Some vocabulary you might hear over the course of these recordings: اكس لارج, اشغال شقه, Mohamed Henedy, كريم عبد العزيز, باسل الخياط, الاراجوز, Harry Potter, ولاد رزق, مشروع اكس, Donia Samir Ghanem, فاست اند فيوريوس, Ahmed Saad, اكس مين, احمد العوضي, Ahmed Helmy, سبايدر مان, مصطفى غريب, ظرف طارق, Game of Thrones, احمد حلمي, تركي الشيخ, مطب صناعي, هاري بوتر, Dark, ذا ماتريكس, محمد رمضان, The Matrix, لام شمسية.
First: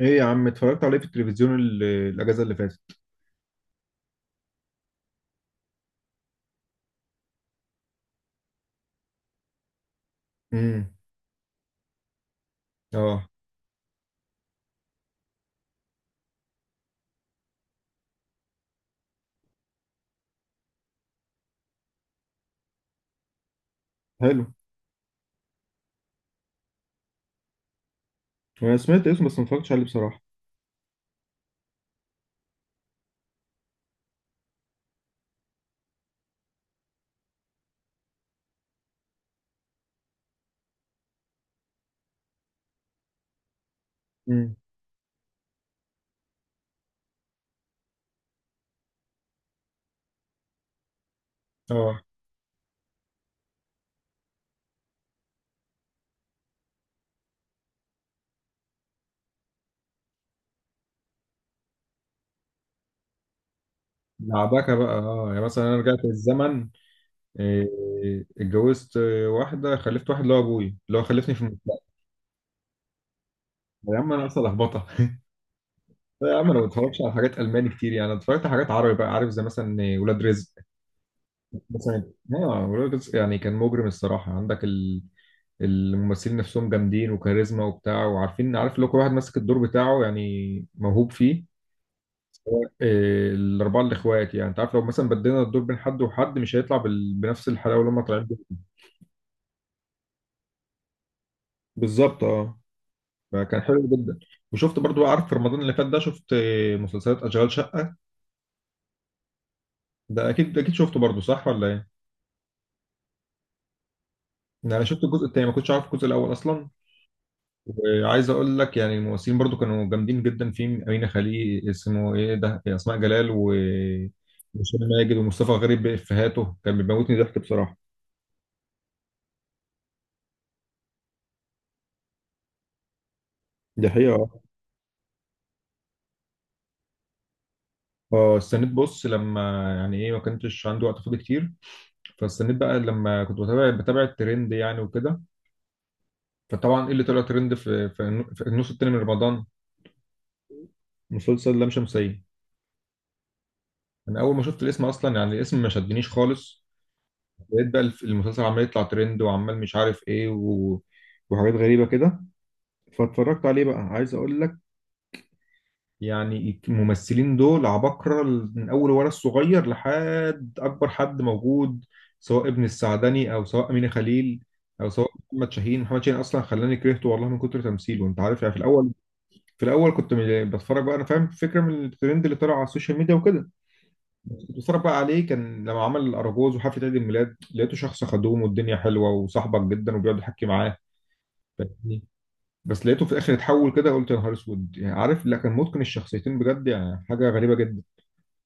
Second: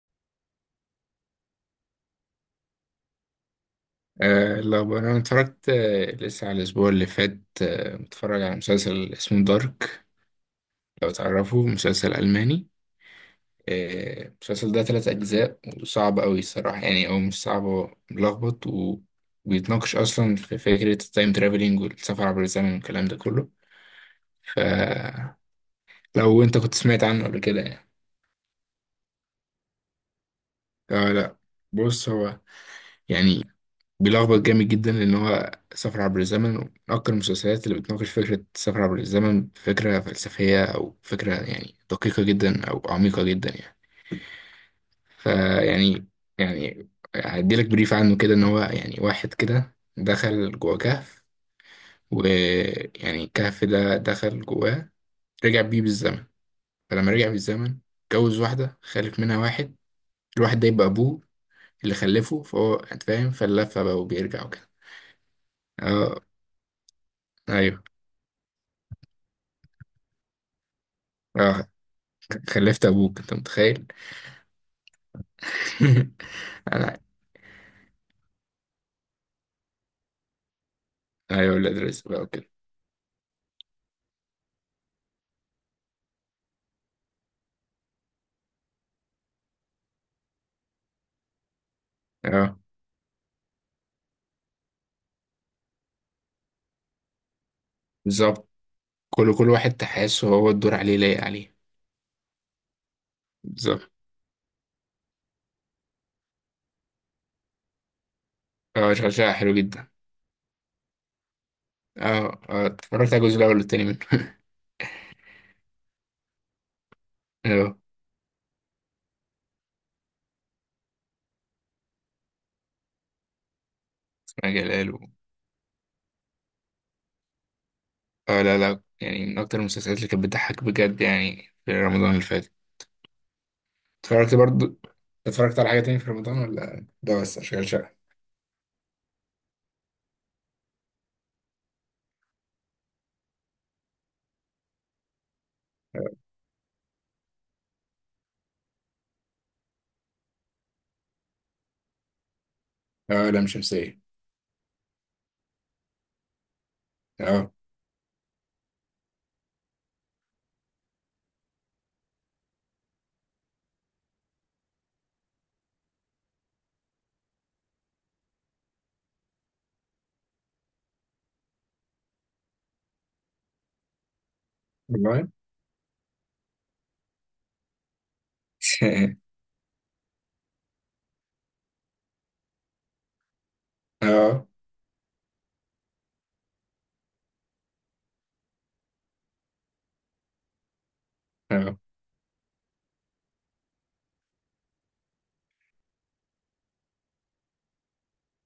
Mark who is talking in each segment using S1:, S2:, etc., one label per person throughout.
S1: ايه يا عم، اتفرجت عليه في التلفزيون الاجازه اللي فاتت.
S2: لو انا اتفرجت لسه على الاسبوع اللي فات، متفرج على مسلسل اسمه دارك.
S1: امم.
S2: لو تعرفه مسلسل الماني.
S1: اه.
S2: المسلسل ده ثلاث اجزاء وصعب قوي الصراحه، او مش صعب، هو ملخبط وبيتناقش اصلا في فكره التايم ترافلينج والسفر عبر الزمن والكلام ده كله.
S1: حلو.
S2: فلو انت كنت سمعت عنه قبل كده
S1: وانا سمعت اسمه بس ما اتفرجتش عليه بصراحه.
S2: آه لا. بص هو يعني بيلخبط جامد جدا، لأن هو سفر عبر الزمن ومن أكتر المسلسلات اللي بتناقش فكرة السفر عبر الزمن، فكرة فلسفية أو فكرة يعني دقيقة جدا أو عميقة جدا يعني.
S1: امم.
S2: فيعني يعني هديلك بريف عنه كده، إن هو يعني واحد كده دخل جوه كهف،
S1: اه.
S2: ويعني الكهف ده دخل جواه، رجع بيه بالزمن. فلما رجع بالزمن اتجوز واحدة، خلف منها واحد، الواحد ده يبقى أبوه اللي خلفه، فهو أنت فاهم فاللفة بقى وبيرجع وكده.
S1: لعبكه بقى. اه يعني مثلا انا رجعت
S2: اه.
S1: بالزمن، إيه،
S2: ايوه.
S1: اتجوزت واحده خلفت واحد اللي هو ابوي اللي هو خلفني في
S2: اه.
S1: المستقبل.
S2: خلفت ابوك، انت متخيل؟
S1: يا عم انا اصلا لخبطه. لا يا عم، انا ما
S2: انا
S1: بتفرجش على حاجات الماني كتير يعني، أنا اتفرجت على حاجات عربي بقى، عارف؟ زي مثلا ولاد رزق.
S2: ايوه، ولاد رزق
S1: مثلا
S2: بقى وكده.
S1: اه ولاد رزق يعني كان مجرم الصراحه، عندك الممثلين نفسهم جامدين وكاريزما وبتاع، وعارفين، عارف اللي هو كل واحد ماسك الدور بتاعه يعني موهوب فيه.
S2: اه
S1: سواء، الاربعه الاخوات، يعني انت عارف لو مثلا بدينا الدور بين حد وحد مش هيطلع بنفس الحلاوه اللي هم طالعين
S2: بالظبط.
S1: بيها.
S2: كل واحد تحسه هو الدور عليه، لايق عليه.
S1: بالظبط اه. فكان حلو
S2: بالظبط.
S1: جدا. وشفت برضو، عارف، في رمضان اللي فات ده شفت مسلسلات اشغال شقه.
S2: اه اشغال شقه حلو جدا.
S1: ده اكيد اكيد شفته برضو صح ولا ايه؟
S2: اه اه، اتفرجت على الجزء الاول والتاني منه.
S1: يعني انا شفت الجزء الثاني، ما كنتش عارف الجزء الاول اصلا.
S2: اه،
S1: وعايز اقول لك يعني الممثلين برضو كانوا جامدين جدا، في امينه خليل، اسمه ايه ده، اسماء جلال
S2: اسمها
S1: وهشام
S2: جلال و...
S1: ماجد ومصطفى غريب بافيهاته كان بيموتني ضحك بصراحه.
S2: اه لا لا، يعني من اكتر المسلسلات اللي كانت بتضحك بجد يعني، في رمضان اللي فات.
S1: دي حقيقة اه.
S2: اتفرجت برضو، اتفرجت على حاجه تاني في رمضان ولا ده بس اشغال شقه؟
S1: اه استنيت، بص، لما يعني ايه، ما كنتش عندي وقت فاضي كتير، فاستنيت بقى لما كنت بتابع الترند يعني وكده. فطبعا ايه اللي طلع ترند في في النص التاني من رمضان؟ مسلسل لام شمسية.
S2: اه لا مش شمسيه.
S1: انا اول ما شفت الاسم اصلا يعني الاسم ما شدنيش خالص.
S2: اه.
S1: لقيت بقى المسلسل عمال يطلع ترند وعمال مش عارف ايه و... وحاجات غريبة كده. فاتفرجت عليه بقى. عايز اقول لك يعني الممثلين دول عباقرة من اول ولد صغير لحد اكبر حد موجود، سواء ابن السعدني او سواء امينة خليل او سواء
S2: والله.
S1: محمد شاهين اصلا خلاني كرهته والله من كتر تمثيله، انت عارف يعني، في الاول في الاول كنت بتفرج بقى، انا فاهم فكرة من الترند اللي طلع على السوشيال ميديا وكده.
S2: اه.
S1: كنت بتفرج بقى عليه، كان لما عمل الاراجوز وحفله عيد الميلاد، لقيته شخص خدوم والدنيا حلوه وصاحبك جدا وبيقعد يحكي معاه،
S2: اه
S1: فاهمني؟ بس لقيته في الاخر اتحول كده، قلت يا نهار اسود. يعني عارف، لا كان متقن الشخصيتين بجد، يعني حاجه غريبه جدا.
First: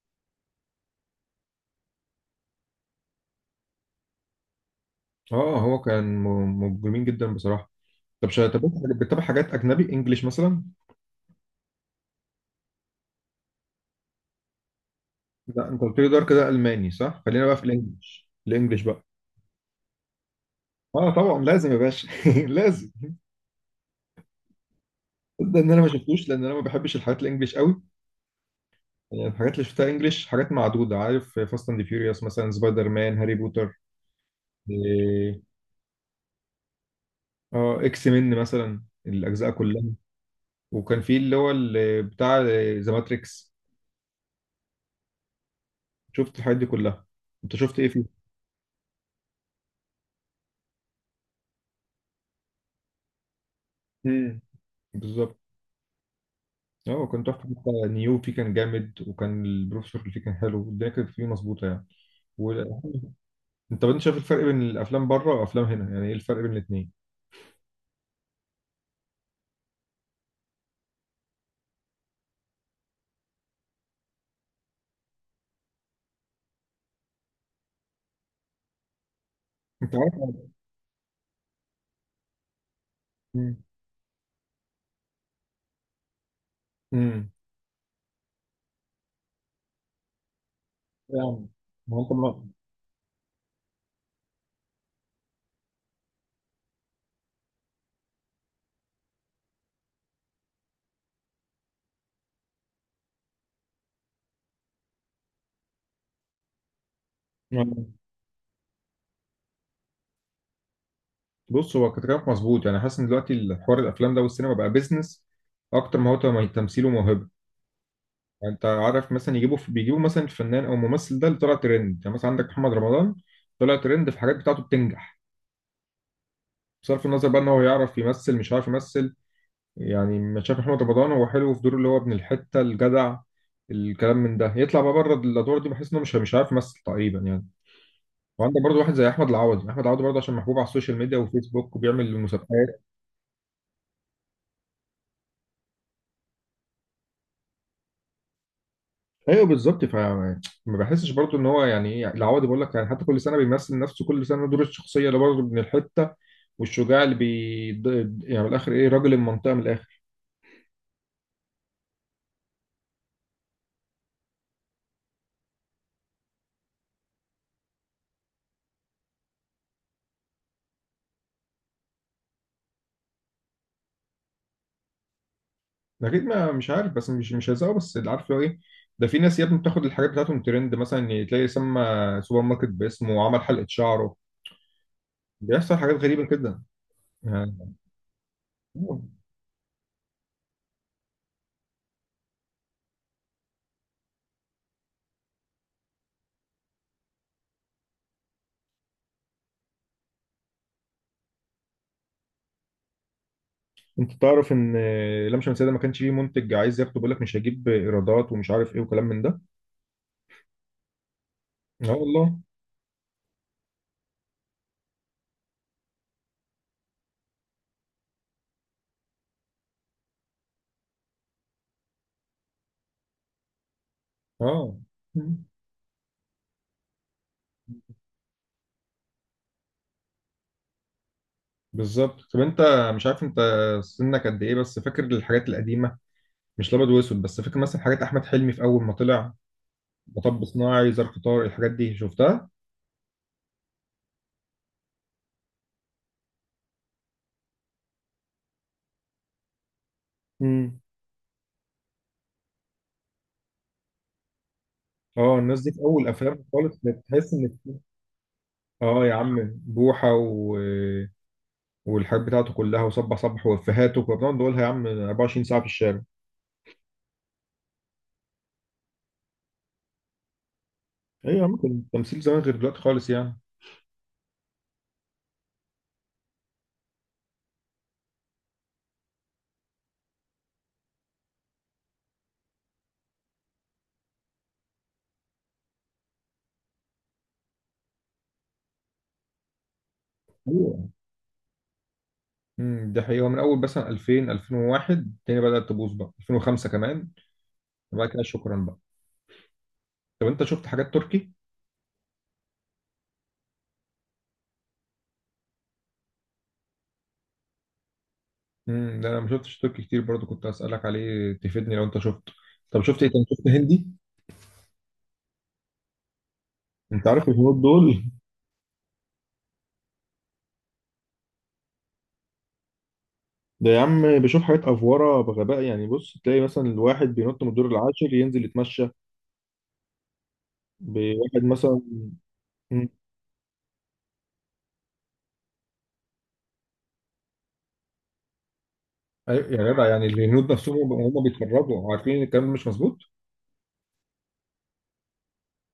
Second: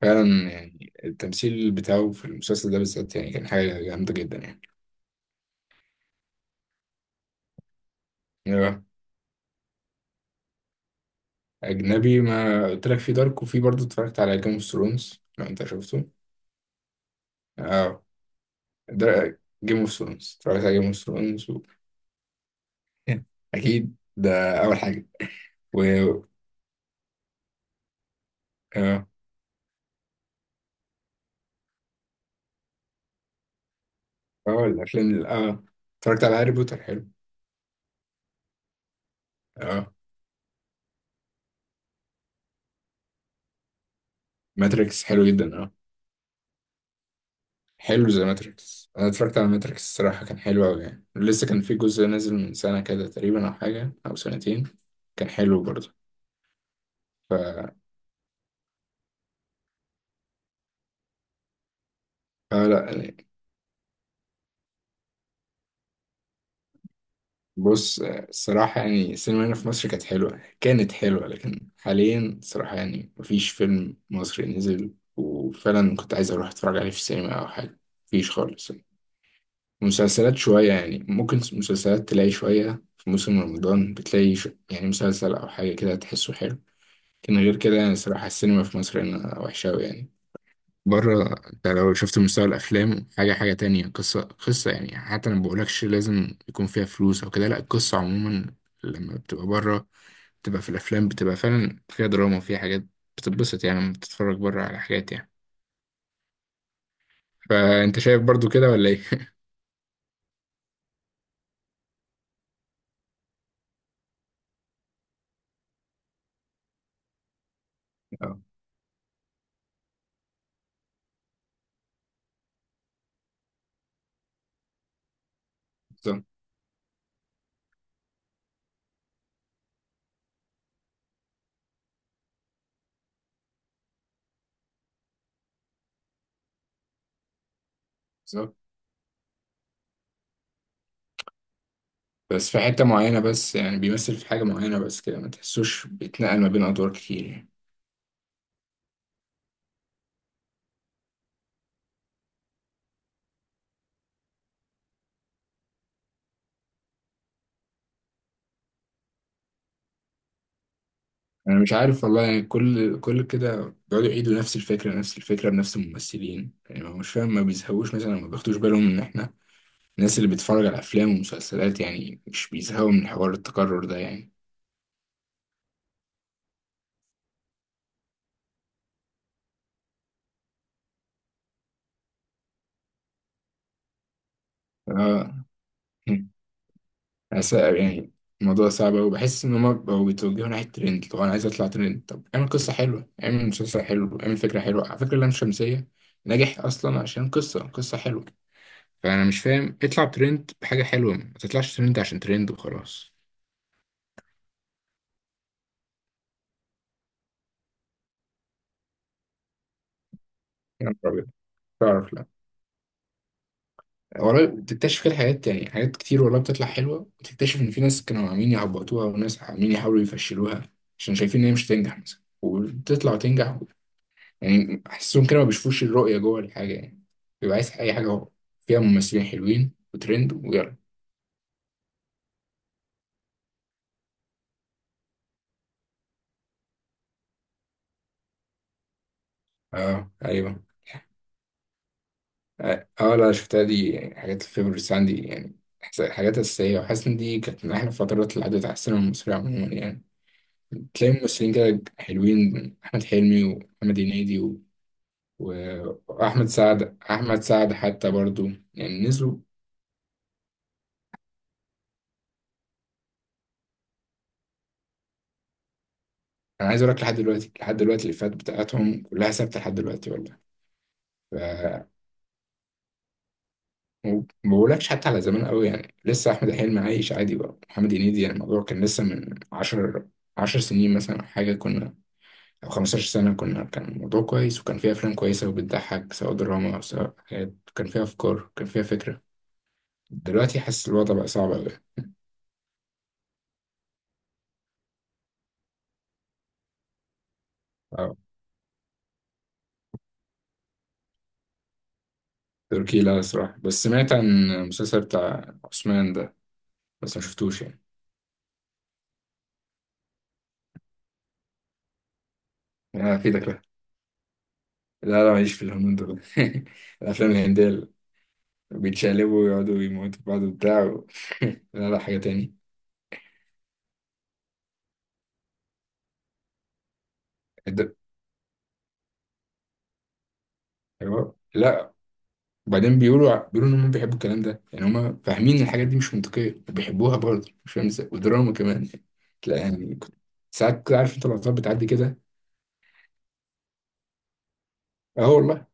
S2: فعلا، يعني التمثيل بتاعه في المسلسل ده بالذات يعني كان حاجة جامدة جدا يعني.
S1: اه هو كان مجرمين جدا بصراحه. طب انت
S2: أيوة.
S1: بتتابع حاجات اجنبي انجليش مثلا؟
S2: أجنبي، ما قلت لك في دارك، وفي برضه اتفرجت على جيم اوف ثرونز لو أنت
S1: لا انت قلت
S2: شفته.
S1: لي دار كده الماني، صح؟ خلينا بقى في
S2: اه
S1: الانجليش، الانجليش بقى.
S2: ده جيم اوف ثرونز، اتفرجت على جيم اوف
S1: اه طبعا
S2: ثرونز و...
S1: لازم يا باشا. لازم.
S2: أكيد، ده أول حاجة.
S1: ده ان انا
S2: و
S1: ما شفتوش لان انا ما بحبش الحاجات الانجليش قوي.
S2: اه.
S1: يعني الحاجات اللي شفتها انجليش حاجات معدودة، عارف؟ فاست اند فيوريوس مثلا، سبايدر مان، هاري بوتر،
S2: اه الأفلام ال-
S1: إيه،
S2: اه اتفرجت على هاري بوتر، حلو.
S1: اه اكس مين مثلا الاجزاء كلها.
S2: اه
S1: وكان في اللي هو اللي بتاع ذا ماتريكس.
S2: ماتريكس حلو جدا آه.
S1: شفت الحاجات دي كلها. انت شفت ايه
S2: حلو
S1: فيه؟
S2: زي ماتريكس، انا اتفرجت على ماتريكس، الصراحه كان حلو قوي يعني. لسه كان في جزء نازل من سنه كده تقريبا او حاجه او
S1: امم.
S2: سنتين. كان
S1: بالظبط.
S2: حلو برضه.
S1: اه كان
S2: ف...
S1: تحفة، حتى نيو فيه كان جامد، وكان البروفيسور اللي فيه كان حلو، الدنيا كانت فيه مظبوطة يعني. و...
S2: فلا يعني.
S1: انت طب انت شايف الفرق بين الافلام بره وافلام هنا؟ يعني ايه الفرق بين الاثنين؟
S2: بص الصراحه يعني، السينما هنا في مصر كانت حلوه، كانت حلوه، لكن حاليا الصراحه يعني مفيش فيلم مصري نزل وفعلا كنت عايز اروح اتفرج عليه في السينما او حاجه، مفيش خالص يعني.
S1: انت عارف.
S2: مسلسلات شويه يعني، ممكن مسلسلات تلاقي شويه في موسم
S1: امم.
S2: رمضان، بتلاقي ش... يعني مسلسل او حاجه كده تحسه حلو.
S1: امم.
S2: كان غير كده يعني، الصراحة السينما في مصر هنا وحشة أوي يعني. بره
S1: يعني
S2: أنت لو
S1: ما انت.
S2: شفت مستوى الأفلام، حاجة حاجة تانية، قصة قصة يعني، حتى أنا بقولكش لازم يكون فيها فلوس أو كده، لأ القصة عموما. لما بتبقى بره بتبقى في الأفلام بتبقى فعلا فيها دراما وفيها حاجات، بتتبسط يعني لما بتتفرج بره على حاجات يعني.
S1: ما...
S2: فأنت شايف برضو كده ولا إيه؟
S1: بص هو كلامك مظبوط، يعني حاسس ان دلوقتي الحوار الافلام ده والسينما بقى بيزنس اكتر ما هو تمثيل وموهبه.
S2: اه
S1: يعني انت عارف مثلا، يجيبوا بيجيبوا مثلا الفنان او الممثل ده اللي طلع ترند، يعني مثلا عندك محمد رمضان طلع ترند في حاجات بتاعته بتنجح،
S2: بالظبط.
S1: بصرف النظر بقى ان هو يعرف يمثل مش عارف يمثل. يعني ما شايف محمد رمضان هو حلو في دوره اللي هو ابن الحته الجدع، الكلام من ده، يطلع بقى بره الادوار دي بحس انه مش عارف يمثل تقريبا يعني.
S2: بالظبط.
S1: وعندك برضه واحد زي احمد العوضي برضه عشان محبوب على السوشيال ميديا وفيسبوك وبيعمل
S2: بس في
S1: مسابقات.
S2: حتة معينة بس، يعني بيمثل في حاجة معينة بس كده، ما تحسوش بيتنقل ما بين أدوار كتير يعني.
S1: ايوه بالظبط، فما بحسش برضو ان هو يعني ايه، العوضي بقول لك يعني، حتى كل سنه بيمثل نفسه، كل سنه دور الشخصيه اللي برضه من الحته، والشجاع اللي يعني من الاخر ايه، راجل المنطقه من الاخر.
S2: انا مش عارف والله يعني، كل كده بيقعدوا يعيدوا نفس الفكره، نفس الفكره بنفس الممثلين يعني، ما- مش فاهم ما بيزهقوش مثلا، ما بياخدوش بالهم ان احنا الناس اللي بتتفرج على افلام ومسلسلات يعني مش بيزهقوا من حوار التكرر ده يعني.
S1: اكيد، ما مش عارف بس مش هيزقه، بس اللي عارف لو ايه. ده في ناس يا ابني بتاخد الحاجات بتاعتهم ترند، مثلا تلاقي سمى سوبر ماركت باسمه وعمل حلقه شعره.
S2: اه.
S1: بيحصل حاجات غريبه كده
S2: أس-
S1: يعني.
S2: يعني الموضوع صعب أوي، بحس إن هما بقوا بيتوجهوا ناحية ترند. لو أنا عايز أطلع ترند، طب اعمل قصة حلوة، اعمل مسلسل حلو، اعمل فكرة حلوة. على فكرة لام شمسية نجح أصلا عشان قصة، قصة حلوة. فأنا مش فاهم، اطلع ترند بحاجة حلوة، ما تطلعش ترند عشان ترند وخلاص.
S1: انت تعرف ان لام شمسية ده ما كانش فيه منتج عايز ياخده، بيقول لك مش هجيب ايرادات ومش عارف ايه وكلام من ده.
S2: يا نهار أبيض.
S1: اه
S2: تعرف
S1: والله.
S2: لا والله، بتكتشف كده حاجات يعني، حاجات كتير والله بتطلع حلوة وتكتشف إن في ناس كانوا عاملين يعبطوها وناس عاملين يحاولوا يفشلوها، عشان شايفين إن هي مش هتنجح مثلا، وبتطلع وتنجح.
S1: اه
S2: يعني أحسهم كده ما بيشوفوش الرؤية جوه الحاجة يعني. بيبقى عايز أي حاجة، هو فيها ممثلين حلوين وترند ويلا.
S1: بالظبط. طب انت مش عارف انت سنك قد ايه، بس فاكر الحاجات القديمه، مش الابيض واسود، بس فاكر مثلا حاجات احمد حلمي في اول ما طلع؟
S2: أه
S1: مطب
S2: أيوه.
S1: صناعي، ظرف طارق، الحاجات دي شفتها؟
S2: أه آه، لا شفتها دي، يعني حاجات الفيفوريتس عندي يعني، حاجات أساسية، وحاسس إن دي كانت من أحلى الفترات اللي عدت على السينما المصرية عموما يعني.
S1: امم.
S2: تلاقي ممثلين كده حلوين، أحمد حلمي ومحمد هنيدي و...
S1: اه الناس دي في
S2: و-
S1: اول افلام
S2: وأحمد
S1: خالص
S2: سعد،
S1: كانت تحس
S2: أحمد
S1: ان،
S2: سعد حتى برضو
S1: اه
S2: يعني
S1: يا عم
S2: نزلوا.
S1: بوحه و... والحاجات بتاعته كلها، وصبح صبح، وافيهاته كنا بنقعد نقولها يا عم 24 ساعه في الشارع.
S2: أنا عايز أقول لك، لحد دلوقتي لحد دلوقتي الإفيهات بتاعتهم كلها ثابتة لحد دلوقتي والله. ف
S1: ايوه يا عم، كان التمثيل زمان غير دلوقتي خالص يعني.
S2: وما بقولكش حتى على زمان قوي يعني، لسه أحمد حلمي عايش عادي بقى، محمد هنيدي يعني الموضوع كان لسه من عشر، عشر سنين مثلا أو حاجة، كنا أو خمستاشر سنة كنا، كان الموضوع كويس وكان فيها أفلام كويسة وبتضحك، سواء دراما أو سواء حاجات كان فيها أفكار، كان فيها فكرة. دلوقتي حاسس
S1: ايوه.
S2: الوضع بقى صعب أوي.
S1: امم. ده حقيقي، هو من اول مثلا 2000، 2001 الدنيا بدات تبوظ بقى، 2005 كمان وبعد
S2: اه.
S1: كده شكرا. طب انت شفت حاجات تركي؟
S2: تركي لا الصراحة، بس سمعت عن المسلسل بتاع عثمان ده بس ما شفتوش يعني.
S1: امم. ده انا ما شفتش تركي كتير برضو، كنت اسالك عليه تفيدني لو انت شفته. طب شفت ايه
S2: انا
S1: تاني؟
S2: افيدك
S1: شفت
S2: لا.
S1: هندي؟
S2: لا لا، معيش في الهنود دول.
S1: انت عارف
S2: الافلام
S1: الهنود
S2: الهندية اللي
S1: دول،
S2: بيتشقلبوا ويقعدوا يموتوا في بعض وبتاع و... لا لا، حاجة تاني.
S1: ده يا عم بيشوف حاجات افوره بغباء يعني. بص تلاقي مثلا الواحد بينط من الدور
S2: الد-
S1: العاشر ينزل يتمشى
S2: ايوه
S1: بواحد مثلا.
S2: لا،
S1: مم.
S2: وبعدين بيقولوا ع- بيقولوا ان هم بيحبوا الكلام ده يعني، هم فاهمين ان الحاجات دي مش منطقية وبيحبوها برضه، مش فاهم ازاي، ودراما كمان.
S1: ايوه
S2: لا
S1: يا جدع،
S2: يعني
S1: يعني
S2: كنت-
S1: الهنود
S2: ساعات
S1: نفسهم
S2: كده عارف
S1: هم
S2: انت لقطات بتعدي
S1: بيتفرجوا عارفين
S2: كده.
S1: ان الكلام مش مظبوط؟
S2: اه والله.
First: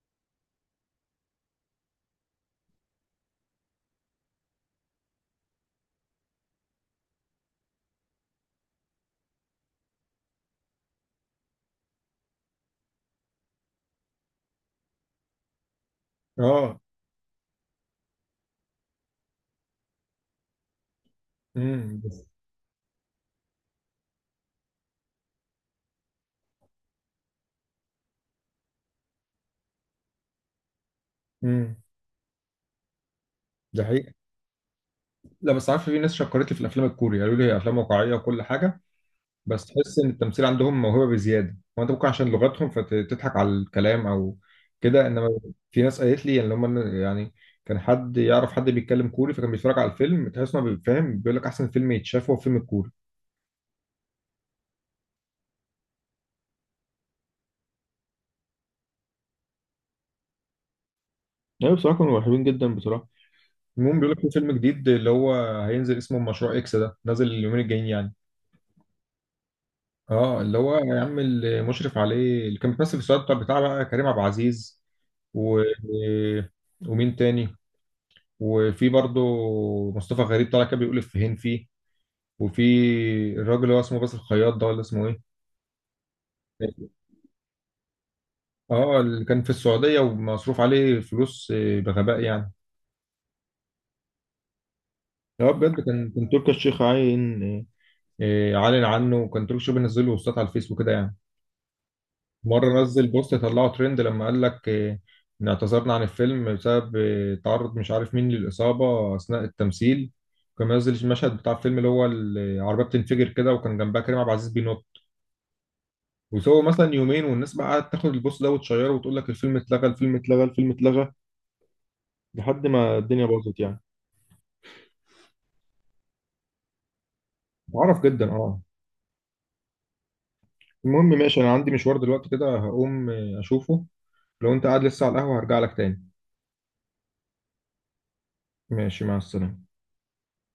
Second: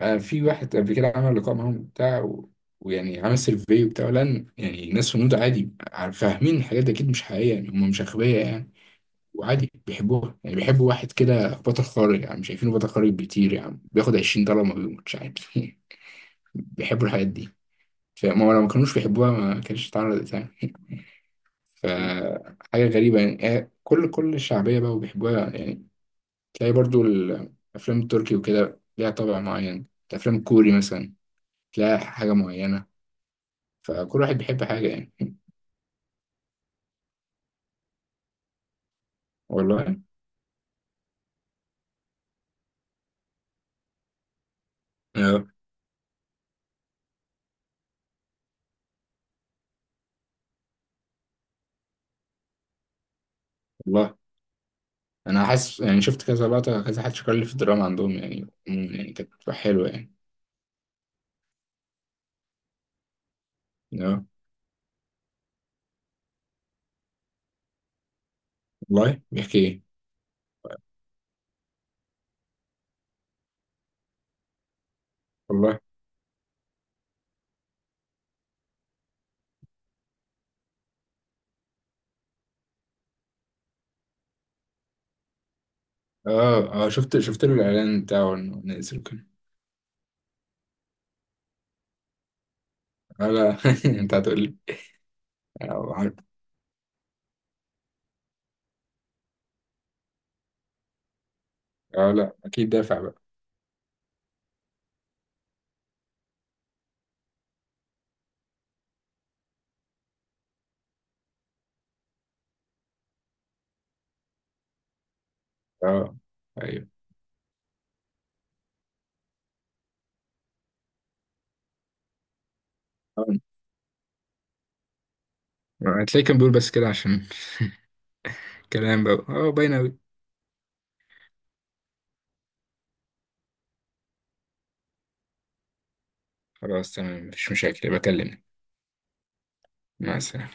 S2: في واحد قبل كده عمل لقاء معاهم بتاع و... ويعني عمل سيرفي وبتاع، لان يعني ناس هنود عادي عارف- فاهمين الحاجات دي اكيد مش حقيقيه يعني، هم مش اغبياء يعني. وعادي بيحبوها يعني، بيحبوا واحد كده بطل خارق يعني، مش شايفينه بطل خارق بيطير يعني، بياخد 20$ ما بيموتش عادي.
S1: اه.
S2: بيحبوا الحاجات دي. فما لو ما كانوش بيحبوها ما كانتش اتعرضت يعني.
S1: امم. بس.
S2: فحاجه غريبه يعني، كل الشعبيه بقى وبيحبوها يعني. تلاقي برضو الافلام التركي وكده ليها طابع معين، الافلام الكوري مثلا
S1: امم.
S2: تلاقي حاجة معينة.
S1: ده حقيقي.
S2: فكل واحد بيحب حاجة يعني.
S1: لا بس عارف، في ناس شكرت لي في الافلام الكوري قالوا لي هي افلام واقعيه وكل حاجه، بس
S2: والله.
S1: تحس ان التمثيل عندهم موهبه بزياده. هو انت ممكن عشان لغتهم فتضحك على الكلام او كده، انما
S2: اه
S1: في ناس قالت لي يعني لما يعني كان حد يعرف حد بيتكلم كوري، فكان بيتفرج على الفيلم تحس انه فاهم، بيقول لك احسن فيلم يتشاف هو فيلم الكوري.
S2: والله أنا حاسس، يعني شفت كذا لقطة، كذا حد شكر لي في الدراما عندهم يعني عموما يعني كانت بتبقى حلوة يعني.
S1: ايوه بصراحه كانوا حلوين جدا بصراحه. المهم بيقول لك
S2: اه
S1: في فيلم جديد، اللي هو هينزل، اسمه مشروع اكس، ده نازل اليومين الجايين يعني.
S2: والله بيحكي إيه؟
S1: اه اللي هو يا عم اللي مشرف عليه اللي كان بيمثل في السؤال، بتاع بقى كريم عبد العزيز و...
S2: والله.
S1: ومين تاني؟ وفي برضو مصطفى غريب طالع كده بيقول افيهين فيه، وفي الراجل اللي هو اسمه باسل الخياط، ده ولا اسمه ايه.
S2: اه اه، شفت له الإعلان بتاعه إنه نزل
S1: اه اللي
S2: وكده.
S1: كان في السعودية ومصروف عليه فلوس بغباء يعني.
S2: اه لا. أنت هتقول لي.
S1: هو بجد
S2: اه
S1: كان،
S2: عارف.
S1: تركي الشيخ عاين، عالن عنه، وكان تركي الشيخ بينزل له بوستات على الفيسبوك كده يعني.
S2: لا أكيد
S1: مرة
S2: دافع
S1: نزل
S2: بقى.
S1: بوست طلعه ترند لما قال لك إن اعتذرنا عن الفيلم بسبب تعرض مش عارف مين للإصابة أثناء التمثيل. كان منزل المشهد بتاع الفيلم اللي هو العربية بتنفجر كده وكان جنبها كريم عبد العزيز بينط.
S2: اه
S1: وسووا
S2: أيوه.
S1: مثلا يومين والناس بقى قعدت تاخد البوست ده وتشيره وتقول لك الفيلم اتلغى، الفيلم اتلغى، الفيلم اتلغى، لحد ما الدنيا باظت يعني.
S2: هتلاقيه كان بيقول بس كده عشان.
S1: معرف جدا اه.
S2: كلام بقى، اه باين أوي.
S1: المهم ماشي، انا عندي مشوار دلوقتي كده، هقوم اشوفه. لو انت قاعد لسه على القهوة هرجع لك تاني.
S2: خلاص تمام، مفيش مشاكل، بكلمك.
S1: ماشي، مع السلامة.
S2: مع السلامة.